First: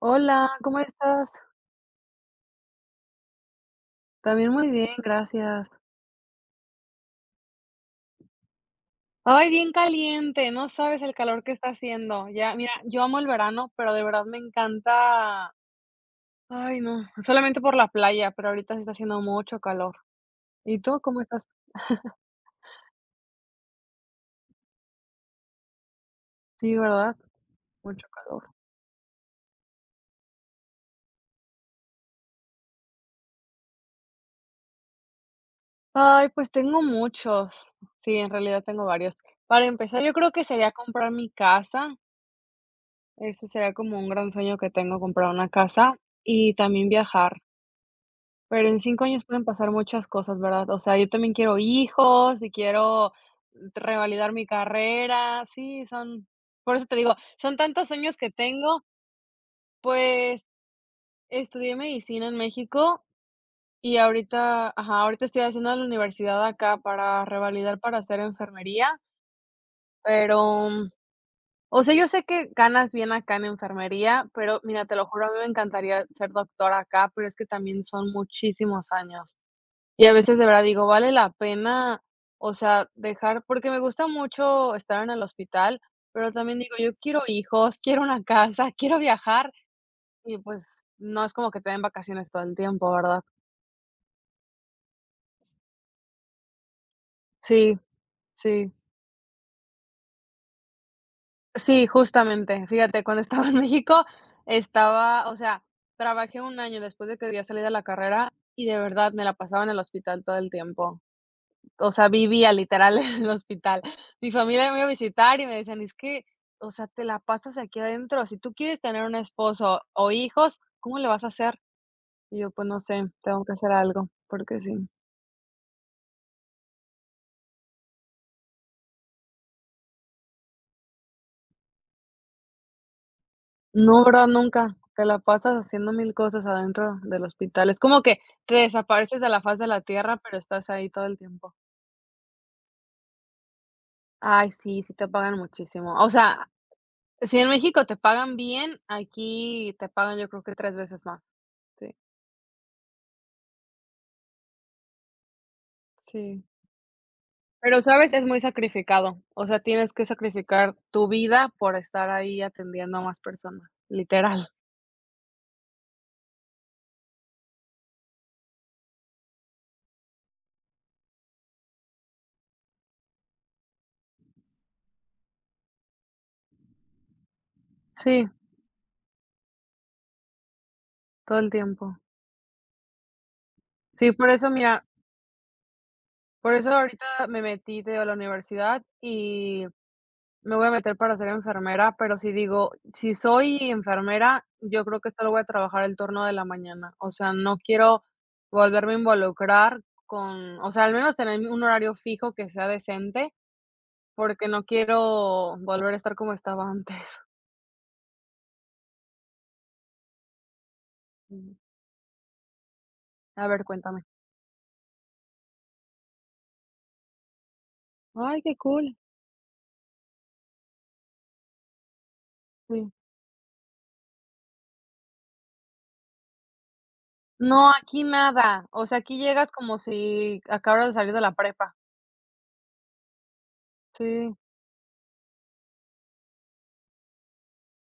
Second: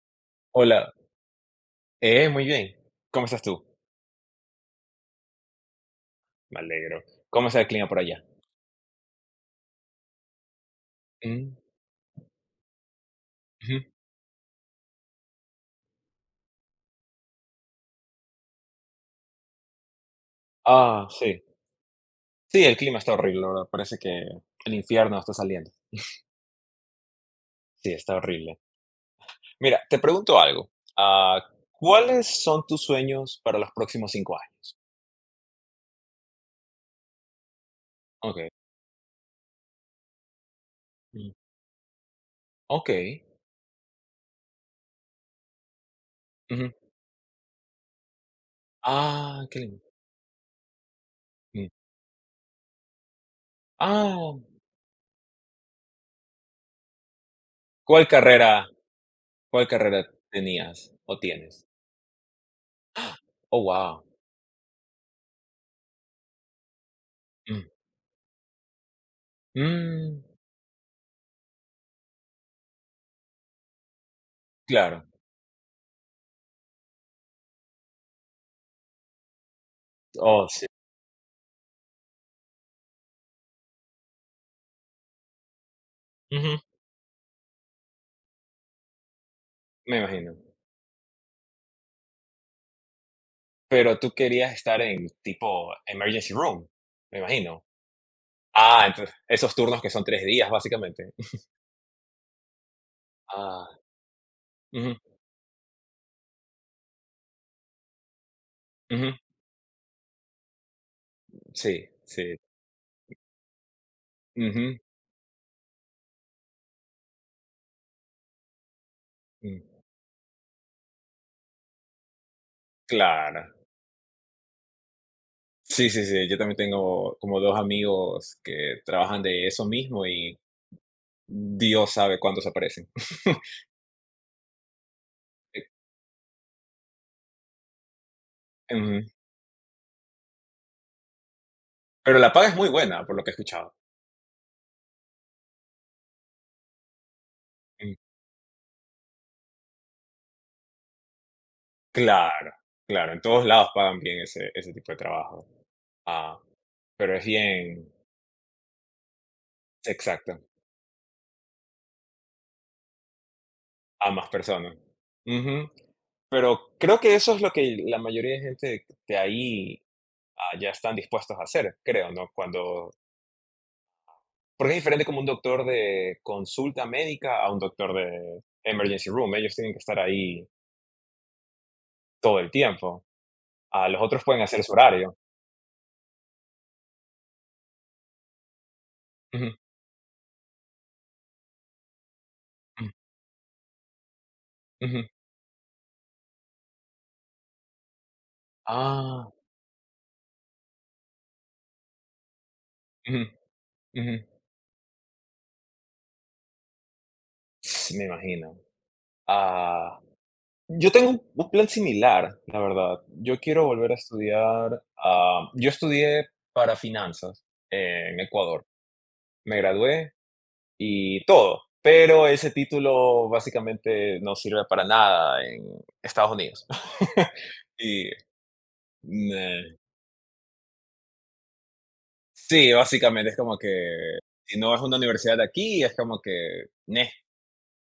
Hola, ¿cómo Hola, estás? Muy bien. ¿Cómo estás tú? También muy bien, gracias. Me alegro. ¿Cómo está el clima por allá? Ay, bien caliente, no sabes el calor que Mm, está haciendo. Ya, mira, yo amo el verano, ujú. pero de verdad me encanta. Ay, no, solamente por la playa, pero ahorita se está haciendo mucho calor. ¿Y tú Ah, cómo sí. estás? Sí, el clima está horrible, la verdad. Parece que el infierno está saliendo. Sí, ¿verdad? Sí, Mucho está calor. horrible. Mira, te pregunto algo. Ah, ¿cuáles son tus sueños para los próximos 5 años? Ay, pues tengo muchos. Sí, en Okay. realidad tengo varios. Para empezar, yo creo que sería comprar mi Mm, casa. okey. Ese sería como un gran sueño que tengo, comprar una casa y Ujú. también viajar. Pero en 5 años pueden Ah, qué pasar lindo. muchas cosas, ¿verdad? O sea, yo también quiero Mm. hijos y quiero revalidar Ah, mi carrera. Sí, son por eso te digo, son tantos ¿cuál sueños que carrera tengo. cuál carrera Pues, tenías o tienes? estudié medicina en México Oh, y wow. ahorita ajá, ahorita estoy haciendo la universidad acá para Mm, revalidar para hacer enfermería, mm, pero, o sea, yo sé que ganas bien acá en enfermería, pero mira, te claro. lo juro, a mí me encantaría ser doctora acá, pero es que también son muchísimos años. Y a veces de Oh, verdad sí. digo, vale la pena, o sea, dejar porque me gusta mucho estar en el hospital, pero también Ujú, digo, yo quiero hijos, quiero una casa, quiero viajar me imagino. y, pues, no es como que te den vacaciones todo el tiempo, ¿verdad? Pero tú querías estar en tipo emergency room, me imagino. Sí, sí, Ah, entonces, esos turnos que son 3 días, básicamente. sí, justamente. Fíjate, cuando estaba en Ah, México, ujú, estaba, o sea, trabajé un año después de que había salido de la carrera y de verdad ujú, me la pasaba en el hospital todo el tiempo. sí, O sea, sí, vivía literal en el hospital. Mi familia me ujú, iba a visitar y me decían: "Es que, o sea, te la pasas aquí adentro. Si tú quieres tener un mm, esposo o hijos, ¿cómo le vas a hacer?". Y yo: "Pues no sé, tengo claro. que hacer algo, porque sí". Sí, sí, sí, yo también tengo como 2 amigos que trabajan de eso mismo y Dios sabe cuándo se aparecen. No, ¿verdad? Nunca. Te la pasas Eh, haciendo mil cosas adentro del hospital. Es como que te ujú, desapareces de la faz de la tierra, pero estás ahí todo el tiempo. pero la paga es muy buena, por lo que he escuchado. Ay, sí, sí te pagan muchísimo. O sea, si en México te Mm, pagan bien, aquí te pagan yo creo que 3 veces más. Sí, claro, claro, en todos lados pagan bien ese tipo de trabajo. Ah, sí. pero es Pero, bien ¿sabes? Es muy sacrificado. O sea, tienes que exacto. sacrificar tu vida por estar ahí atendiendo a más personas, A más literal. personas. Ujú. Pero creo que eso es lo que la mayoría de gente de ahí a allá están dispuestos a hacer, creo, ¿no? Cuando porque es diferente como un doctor de consulta médica a un doctor Sí, de emergency room. Ellos tienen que estar ahí todo el tiempo. todo el tiempo. A los Sí, otros por pueden eso, hacer su mira, horario. por eso ahorita me metí, de la universidad Ujú, y me voy a meter para ser enfermera, pero si digo, ujú, si soy enfermera, yo creo ujú. que solo voy a trabajar el turno de la mañana. O sea, no quiero volverme a Ah, involucrar con, o sea, al menos tener un horario fijo que sea ujú, decente, ujú. porque no quiero volver a estar como estaba antes. Sí, me imagino. Ah. Yo tengo un Mm, plan similar, la verdad. Yo a ver, quiero volver a cuéntame. estudiar, yo estudié para finanzas en Ay, qué Ecuador. cool. Me gradué y todo, pero ese Sí. título básicamente no sirve para nada en Estados Unidos. No, aquí Y, nada. O sea, aquí llegas ne como si acabaras de salir de la prepa. sí, básicamente es como que Sí, si no es una universidad de aquí, es como que, neh,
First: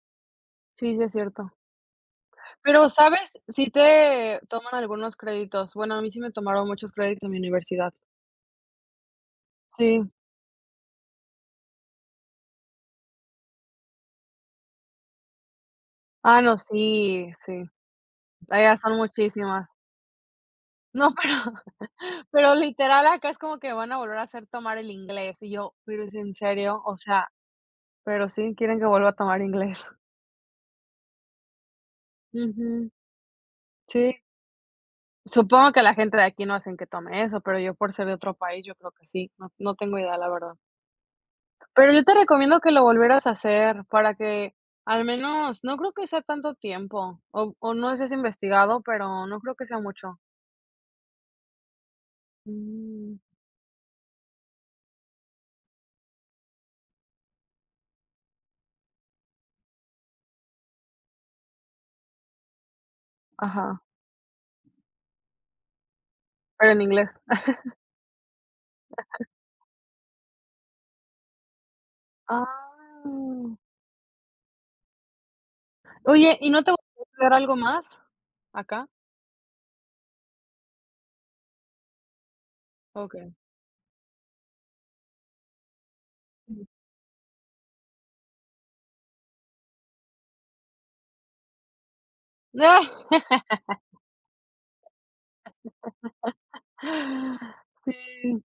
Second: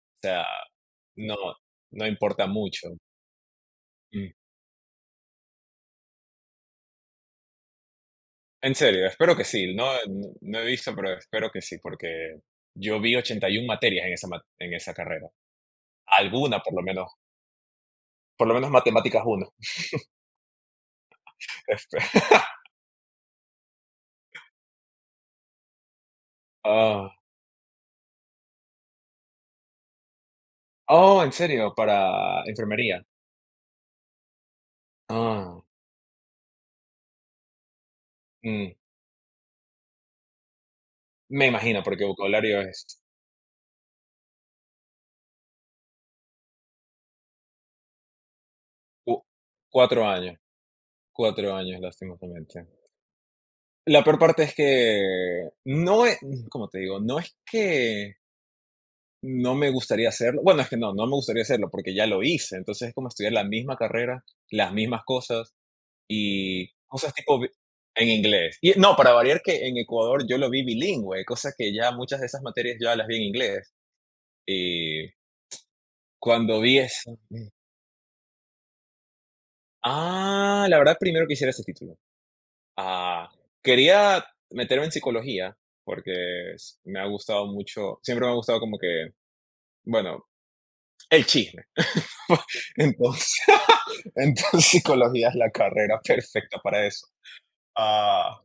o sea, sí, sí es no cierto. no importa Pero, mucho. ¿sabes? Si te toman algunos créditos. Bueno, a mí sí me tomaron muchos créditos en mi universidad. En serio, espero que sí. No, Sí. no he visto, pero espero que sí, porque yo vi 81 materias en esa carrera. Ah, no, Alguna, por lo menos. sí, sí. Por lo menos Allá son matemáticas 1. muchísimas. No, pero Espe- pero literal acá es como que van a volver a hacer tomar el inglés, y yo, pero, ¿es en serio? O Ah. sea, pero sí quieren que vuelva a tomar inglés. Oh, en serio, para Ujú. enfermería. Sí. Ah, Supongo que la gente de aquí no hacen que tome eso, pero yo por ser de otro país, mm, yo creo que sí, no tengo idea, la verdad. me imagino, Pero yo porque te recomiendo vocabulario que lo es volvieras a hacer para que al menos no creo que sea tanto tiempo, o no sé si has investigado, cu- pero no creo que sea cuatro mucho. años. 4 años, lastimosamente. Mm, La peor parte es que no es, ¿cómo te digo? No es que No me gustaría hacerlo. Bueno, es que no me gustaría hacerlo porque ya lo hice. Entonces es como estudiar la misma ajá, carrera, las mismas cosas y pero en inglés. cosas tipo en inglés. Y no, para variar que en Ecuador yo lo vi bilingüe, cosa que ya muchas de esas materias yo ya las Ah. vi en inglés. Y Oye, ¿y cuando no te vi gustaría eso, estudiar algo más acá? La verdad primero quisiera ese título. Ah, Okey. quería meterme en psicología porque Ujú. Me ha gustado mucho, siempre me ha gustado como que, bueno, el chisme. Entonces... Entonces. psicología es la carrera perfecta para eso. Ah, Sí,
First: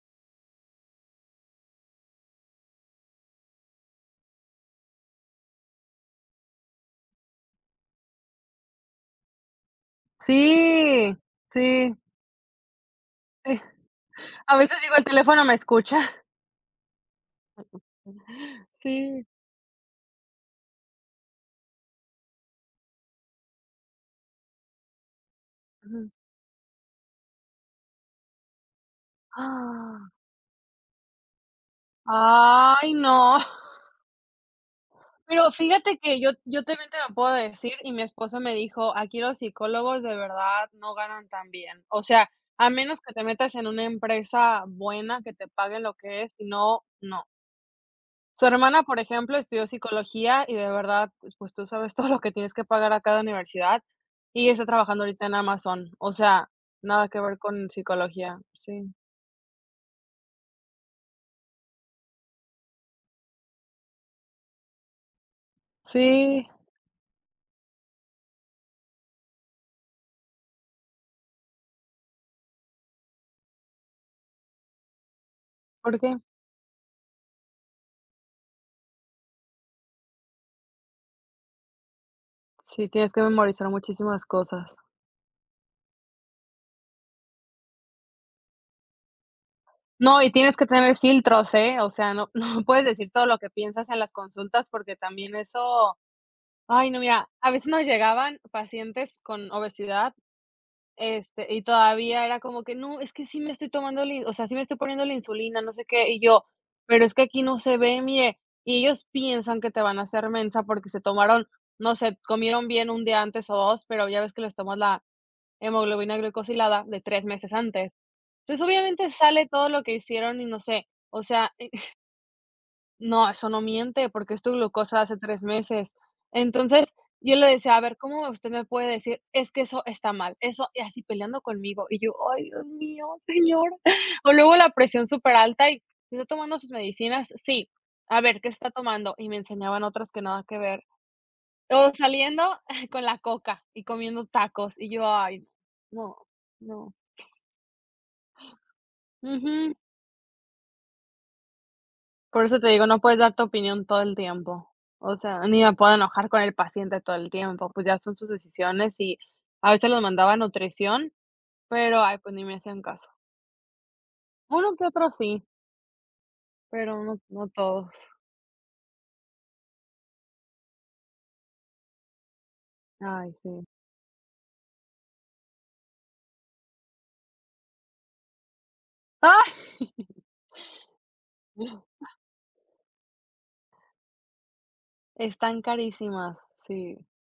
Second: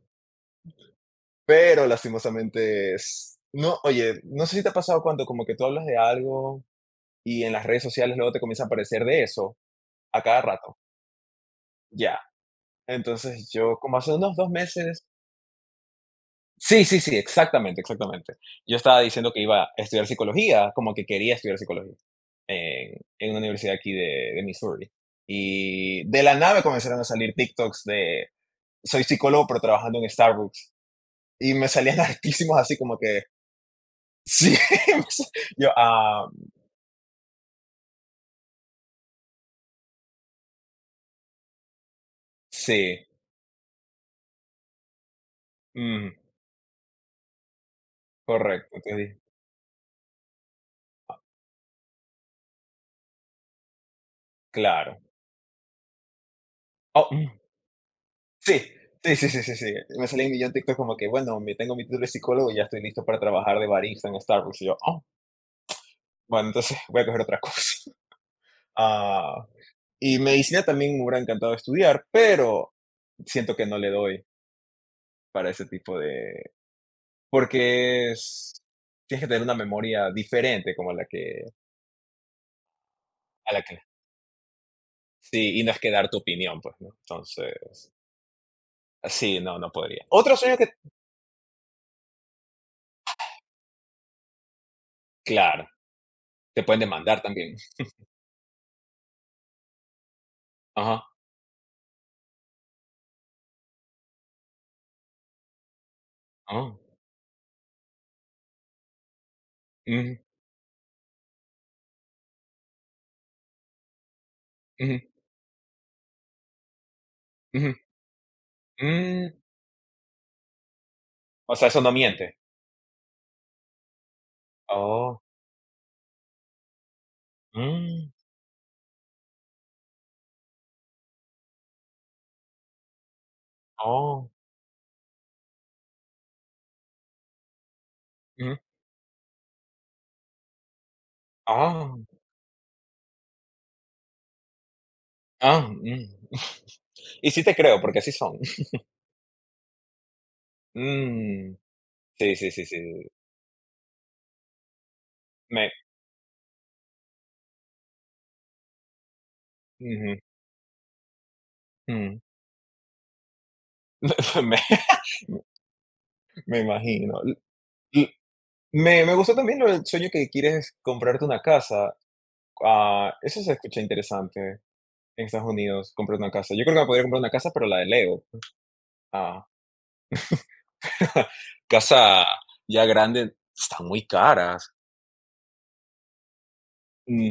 pero lastimosamente es. No, oye, no sé si te ha pasado cuando como que tú hablas de algo y en las redes sociales luego te comienza a aparecer de eso a cada rato. sí, sí, Ya. Entonces sí. yo como hace unos dos A veces digo, el meses... teléfono me escucha. Sí, sí, sí, exactamente, exactamente. Yo estaba Sí. diciendo que iba a estudiar psicología, como que quería estudiar psicología en una universidad aquí de Missouri. Y Ujú. de la nave comenzaron a salir TikToks de soy psicólogo pero trabajando ¡Ah! en Starbucks y me salían hartísimos así Ay, como que, no. sí, me sa- Pero yo, fíjate que yo también te lo puedo decir, y mi esposo me dijo: "Aquí los psicólogos de verdad no ganan tan bien". O sea, a menos sí, que te metas en una empresa buena que te paguen lo mm, que es, si no, no. Su correcto, hermana, por ejemplo, estudió psicología y de verdad, pues tú sabes todo lo que tienes que pagar a cada universidad, y está claro. trabajando ahorita en Amazon. O sea, nada Oh, que mm, ver con psicología. sí, Sí. sí, sí, sí, sí, sí. Me salía un millón de TikTok como que, bueno, me tengo mi título de psicólogo y ya estoy listo para trabajar de barista en Starbucks. Y yo, oh, Sí, bueno, entonces voy a coger otra cosa. Ah, y medicina también me hubiera encantado estudiar, pero siento que no le doy para ese ¿por tipo qué? de. Porque es. Tienes que tener una memoria diferente como a la que, Sí, tienes que a la memorizar que muchísimas cosas. sí, y no es que dar tu opinión, pues, ¿no? Entonces, sí, no, no podría. No, y Otro tienes sueño que que tener filtros, ¿eh? O sea, no no puedes decir todo lo que piensas en las consultas, porque también claro, eso te pueden ay, no, demandar mira, a también. veces nos llegaban pacientes con obesidad, Ajá, este, y todavía era como que: "No, es que sí me estoy tomando la in o sea, sí me estoy poniendo la insulina, no sé qué", y yo: ah, "Pero es que aquí no se ve, mire", y ellos piensan que te van a ujú, hacer mensa porque se tomaron, no sé, comieron bien un día antes o 2, pero ya ves que les tomas ujú, la hemoglobina glucosilada de 3 meses ujú, antes. Entonces, obviamente mm. sale todo lo que hicieron y no sé, o sea, O sea, eso no miente. no, eso no miente, porque es tu glucosa de hace Oh, 3 meses. Entonces, yo le decía: "A ver, mm, ¿cómo usted me puede decir? Es que eso está mal", eso y así peleando conmigo, y yo: "Ay, Dios mío, señor". oh, O luego la presión súper alta y: "¿Está tomando sus medicinas?". "Sí". "A ver, ¿qué mm, está tomando?". Y me enseñaban otras que nada que ver. O ah, saliendo con la coca y comiendo tacos, y yo: "Ay, ah, mm. no, no". Y sí te creo, porque así son. Ujú. Mm, sí, Por sí, eso sí, te sí. digo, no puedes dar tu opinión todo el tiempo. O sea, ni Me me puedo enojar con el paciente todo el tiempo, pues, ya son sus decisiones y a veces los ujú, mandaba a nutrición, pero, ay, mm. pues, ni me hacían caso. Me Uno que otro sí, me pero no imagino. L no todos. l me me gustó también lo del sueño que quieres comprarte una casa. Ah, Ay, eso se sí. escucha interesante. En Estados Unidos comprar una casa. Yo creo que me podría comprar una casa, pero la de Lego. Ah, ¡Ay! casa ya grande, están muy caras. Están carísimas, sí. Ujú,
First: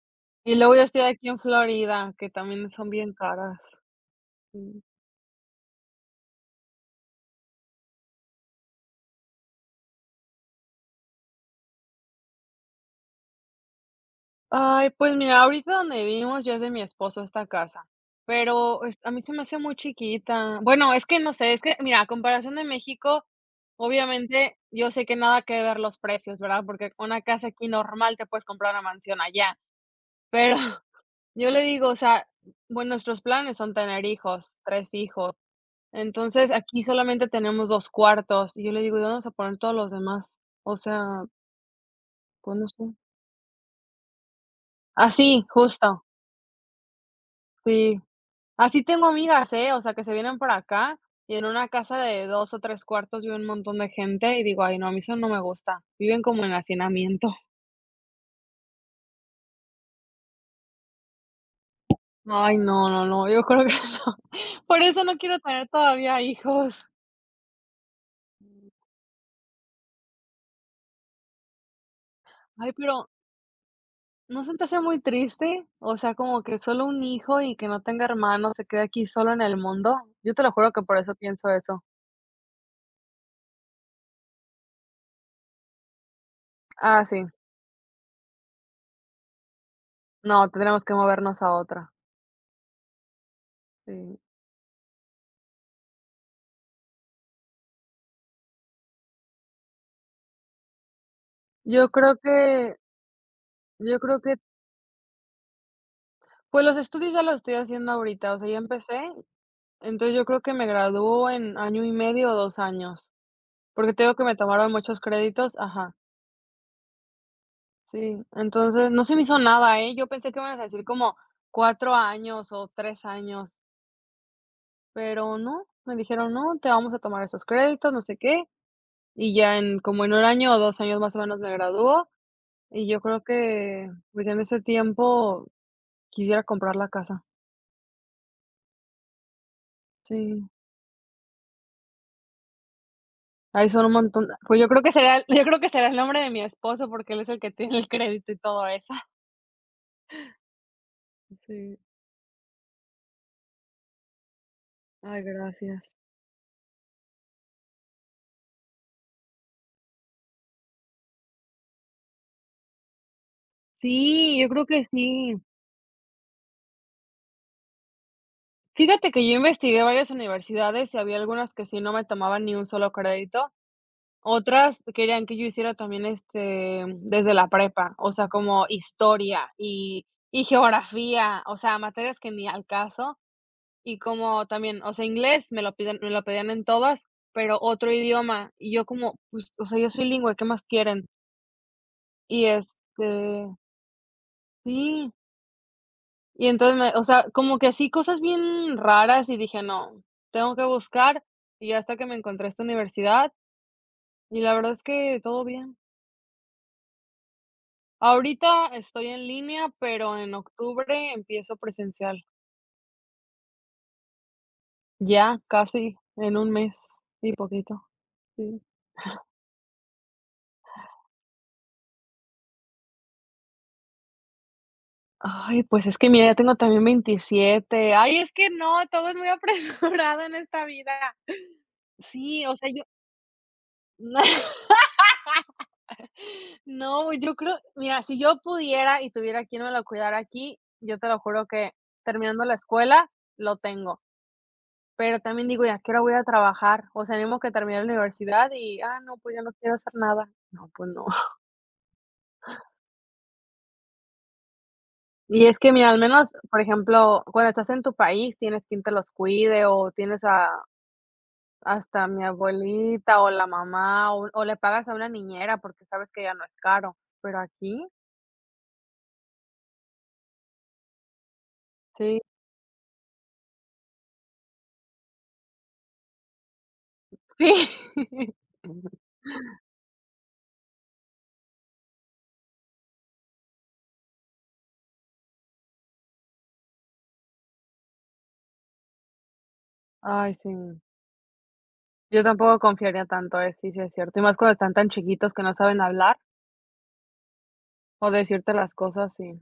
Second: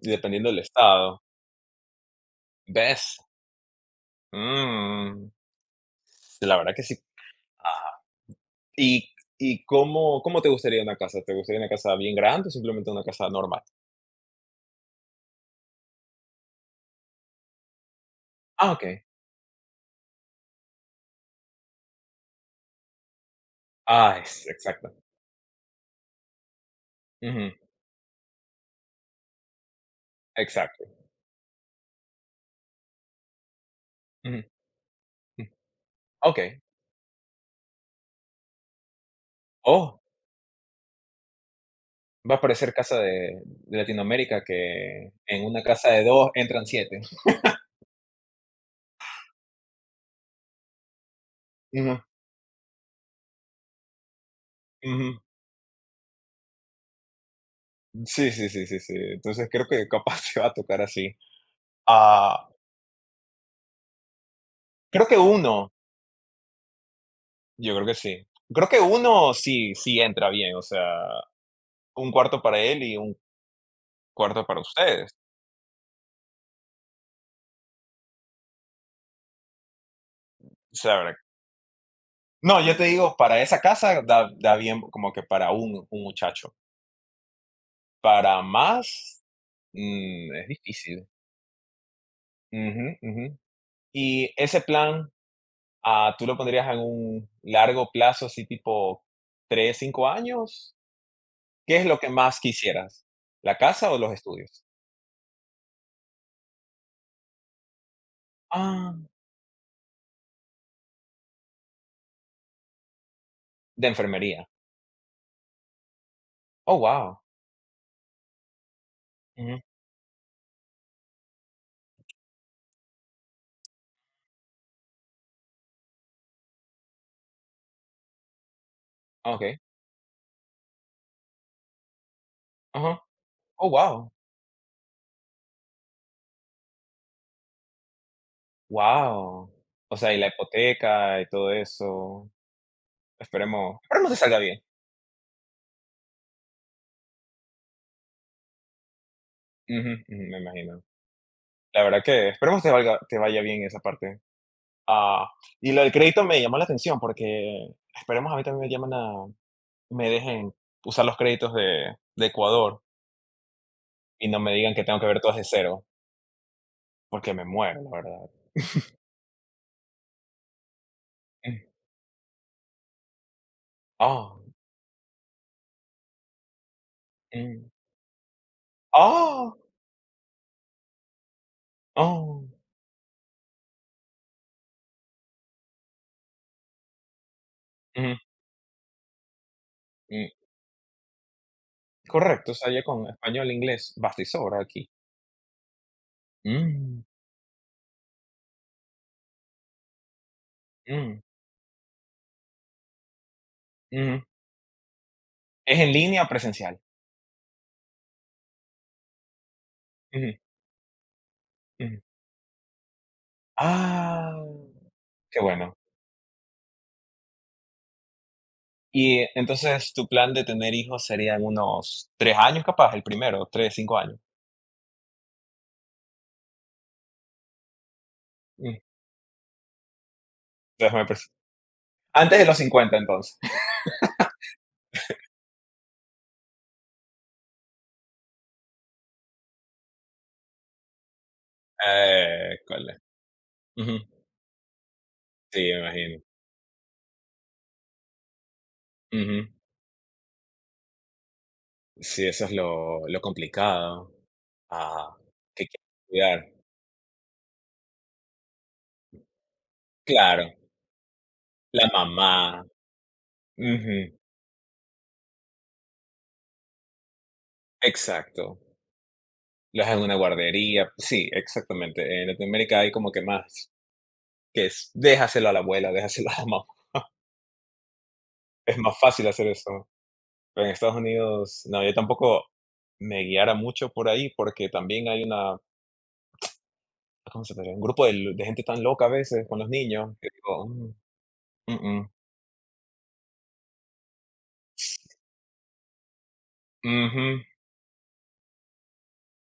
y dependiendo Y del luego yo estoy estado. aquí en Florida, que también son bien ¿Ves? caras. Sí. Mm, la verdad que sí. Ah, ¿Y, y cómo te gustaría una casa? ¿Te gustaría una casa bien grande o simplemente una casa normal? Ay, pues mira, ahorita donde vivimos ya es de mi esposo esta casa, Ah, pero es ok. a mí se me hace muy chiquita. Bueno, es que no sé, es que mira, a comparación de México, Ah, obviamente yo exacto. sé que nada que ver los precios, ¿verdad? Porque una casa Ujú, aquí normal te puedes comprar una mansión allá, pero exacto. yo le digo, o sea, bueno, nuestros planes son tener Ujú, hijos, 3 hijos. ujú. Entonces, Ok. aquí solamente tenemos 2 cuartos, y yo le digo: "¿Y dónde vamos a poner todos los Oh, demás?". O sea, va a pues no parecer sé. casa de Latinoamérica que Así, en una casa justo. de dos entran siete. Sí. Así tengo amigas, ¿eh? O sea, que se vienen por acá y en una casa Ujú, de 2 o 3 cuartos vive un montón de gente y digo: "Ay, no, a mí eso ujú. no me gusta". Viven como en hacinamiento. Sí, sí, sí, sí, sí. Entonces creo que capaz se va a tocar así. Ah, Ay, no, no, no, yo creo que no. Por eso creo que no quiero tener uno, todavía hijos. yo creo que sí. Creo que uno sí, sí entra bien, o sea, un cuarto para Ay, él y pero, un cuarto ¿no se para te hace muy ustedes. triste? O sea, como que solo un hijo y que no tenga hermanos, se quede aquí solo en el mundo. Yo te lo juro O que sea, por eso pienso eso. no, yo te digo, para esa casa da bien como que para un muchacho. Ah, sí. Para más, No, es tendríamos que difícil. movernos a otra. Ujú, ujú. Sí. Y ese plan, ¿tú lo pondrías en un largo plazo, así tipo tres, cinco años? ¿Qué es Yo lo que creo más que quisieras? ¿La casa o yo los creo que estudios? pues, los estudios ya los estoy haciendo ahorita, o sea, ya Ah, empecé, entonces yo creo que me graduó en año y medio o 2 años, de porque te digo que me enfermería. tomaron muchos créditos ajá, Oh, wow. sí, entonces no se me hizo Ujú. nada, ¿eh? Yo pensé que me ibas a decir como 4 años o 3 años, pero no, me dijeron: "No, te vamos a tomar esos créditos, no sé qué", Ah, y ya okey. en como en un año o 2 años más o menos me graduó y yo Ajá. creo Oh, que, wow. pues, en ese tiempo quisiera comprar la casa, Wow. O sea, y la sí. hipoteca y todo eso. Ay, Esperemos son un esperemos te montón. salga Pues bien. yo creo que será el nombre de mi esposo, porque él es el que tiene el crédito y todo eso. Ujú, ujú, me imagino. Sí. La verdad que esperemos te vaya bien esa parte. Ay, Ah, y lo gracias. del crédito me llamó la atención porque esperemos a mí también me llaman a me dejen usar los créditos de Ecuador y Sí, no yo me creo digan que que tengo que ver todo sí. desde cero, porque me muero, la verdad. Fíjate que yo investigué varias universidades y había algunas Mm. que sí no me tomaban ni un solo crédito. Ah. Otras querían que yo hiciera también, este, desde la Mm. prepa, o sea, como historia Oh. Y geografía, o sea, materias que ni Oh, al caso. Y como también, o sea, inglés me lo pedían en todas, pero otro mm, idioma, y yo como, pues, o sea, yo soy mm, bilingüe, ¿qué más quieren? Y, correcto, o sea, ya con este, español, inglés, basta y sobra aquí. sí, y entonces me Mm, o sea, como que así cosas bien raras, y dije: "No, tengo que mm, buscar", y hasta que me encontré esta universidad, ujú. y la verdad es que todo bien. ¿Es en línea, o presencial? Ahorita estoy en línea, pero en Ujú, octubre empiezo ujú. presencial, Ah, ya qué bueno. casi en un mes y poquito, sí. Y entonces, tu plan de tener hijos sería en unos 3 años, capaz, el primero, 3 5 años. Ay, pues es que mira, ya tengo también 27. Ay, es que Mm, no, todo es muy apresurado en esta vida. déjame pens antes de Sí, o los sea, yo 50 entonces. no, yo creo, mira, si yo pudiera y tuviera quien me lo cuidara aquí, yo te lo juro que terminando la École. escuela lo Ujú. tengo, pero también Sí, digo: ya me a qué hora voy imagino. a trabajar?". O sea, ni que termine la universidad y: "Ah, no, pues ya Ujú. no quiero hacer nada". No, pues no. Sí, eso es lo complicado. Ah, Y es que que quieres mira, al menos, cuidar. por ejemplo, cuando estás en tu país, tienes quien te los cuide o tienes Claro. a La hasta mi mamá, abuelita o la ujú, mamá, o le pagas a una niñera, porque sabes que ya no es caro, pero aquí exacto. Los dejan en una guardería, sí, exactamente. sí, En Latinoamérica hay como que más, que es déjaselo a la abuela, déjaselo a la mamá. sí. Es más fácil hacer eso. Pero en Estados Unidos, no, yo tampoco me guiara mucho por ahí porque también hay una, ¿cómo se podría? Un grupo de, gente tan loca a veces con los niños que Ay, sí. digo, mm, mm, Yo tampoco confiaría tanto, sí, sí es cierto, y más cuando están tan chiquitos que no saben hablar mm, ujú. o decirte las cosas, sí.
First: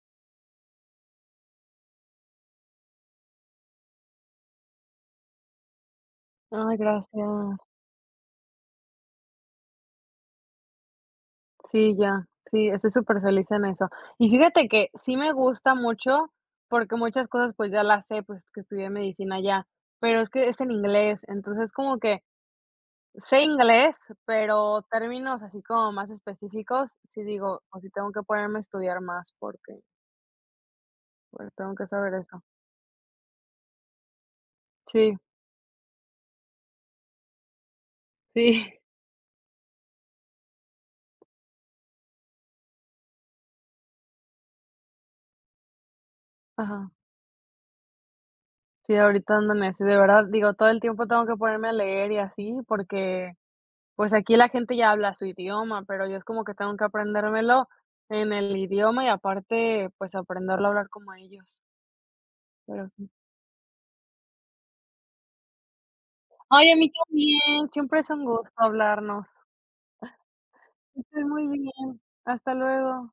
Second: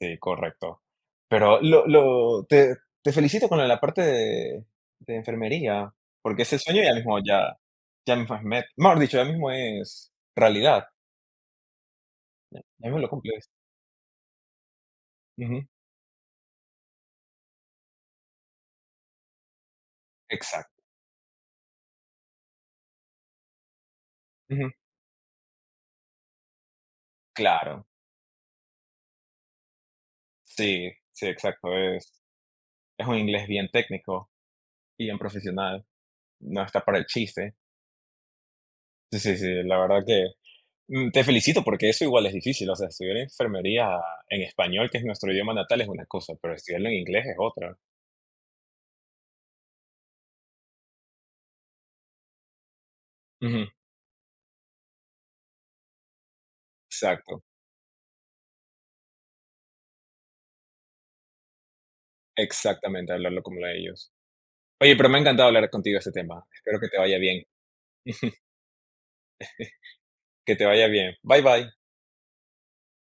Sí, correcto. Pero lo te felicito con la parte de enfermería, porque ese Ay, sueño ya mismo ya gracias. ya mismo es met mejor dicho, ya mismo es realidad, Sí, ya. Sí, ya estoy mismo lo súper feliz cumples. en eso. Y fíjate que sí me Ujú, gusta mucho, porque muchas cosas, pues, ya las sé, pues, que estudié medicina ya pero es que es en exacto, inglés, entonces como que sé inglés, ujú, pero términos así como más específicos, sí digo, o claro. si tengo que ponerme a estudiar más porque, Sí, sí, pues, exacto, tengo que es saber eso. es un inglés bien técnico y Sí, bien profesional, no está para el chiste. sí, Sí, sí, sí, la verdad que, te felicito porque eso igual es difícil, o sea, estudiar enfermería en español, que es nuestro idioma natal, es una cosa, pero estudiarlo ajá. en inglés es otra. Sí, ahorita ando en eso, de verdad, digo, todo el tiempo tengo que ponerme a leer y así, porque, Ujú. pues, aquí la gente ya habla su idioma, pero yo es como que tengo que Exacto, aprendérmelo en el idioma y aparte, pues, aprenderlo a hablar como ellos, pero sí. exactamente, hablarlo como lo de ellos. Oye, pero me ha encantado hablar contigo de este tema. Ay, a Espero que mí te vaya bien, también, siempre es un gusto hablarnos. que te vaya bien. Que Bye, muy bye. bien. Hasta luego.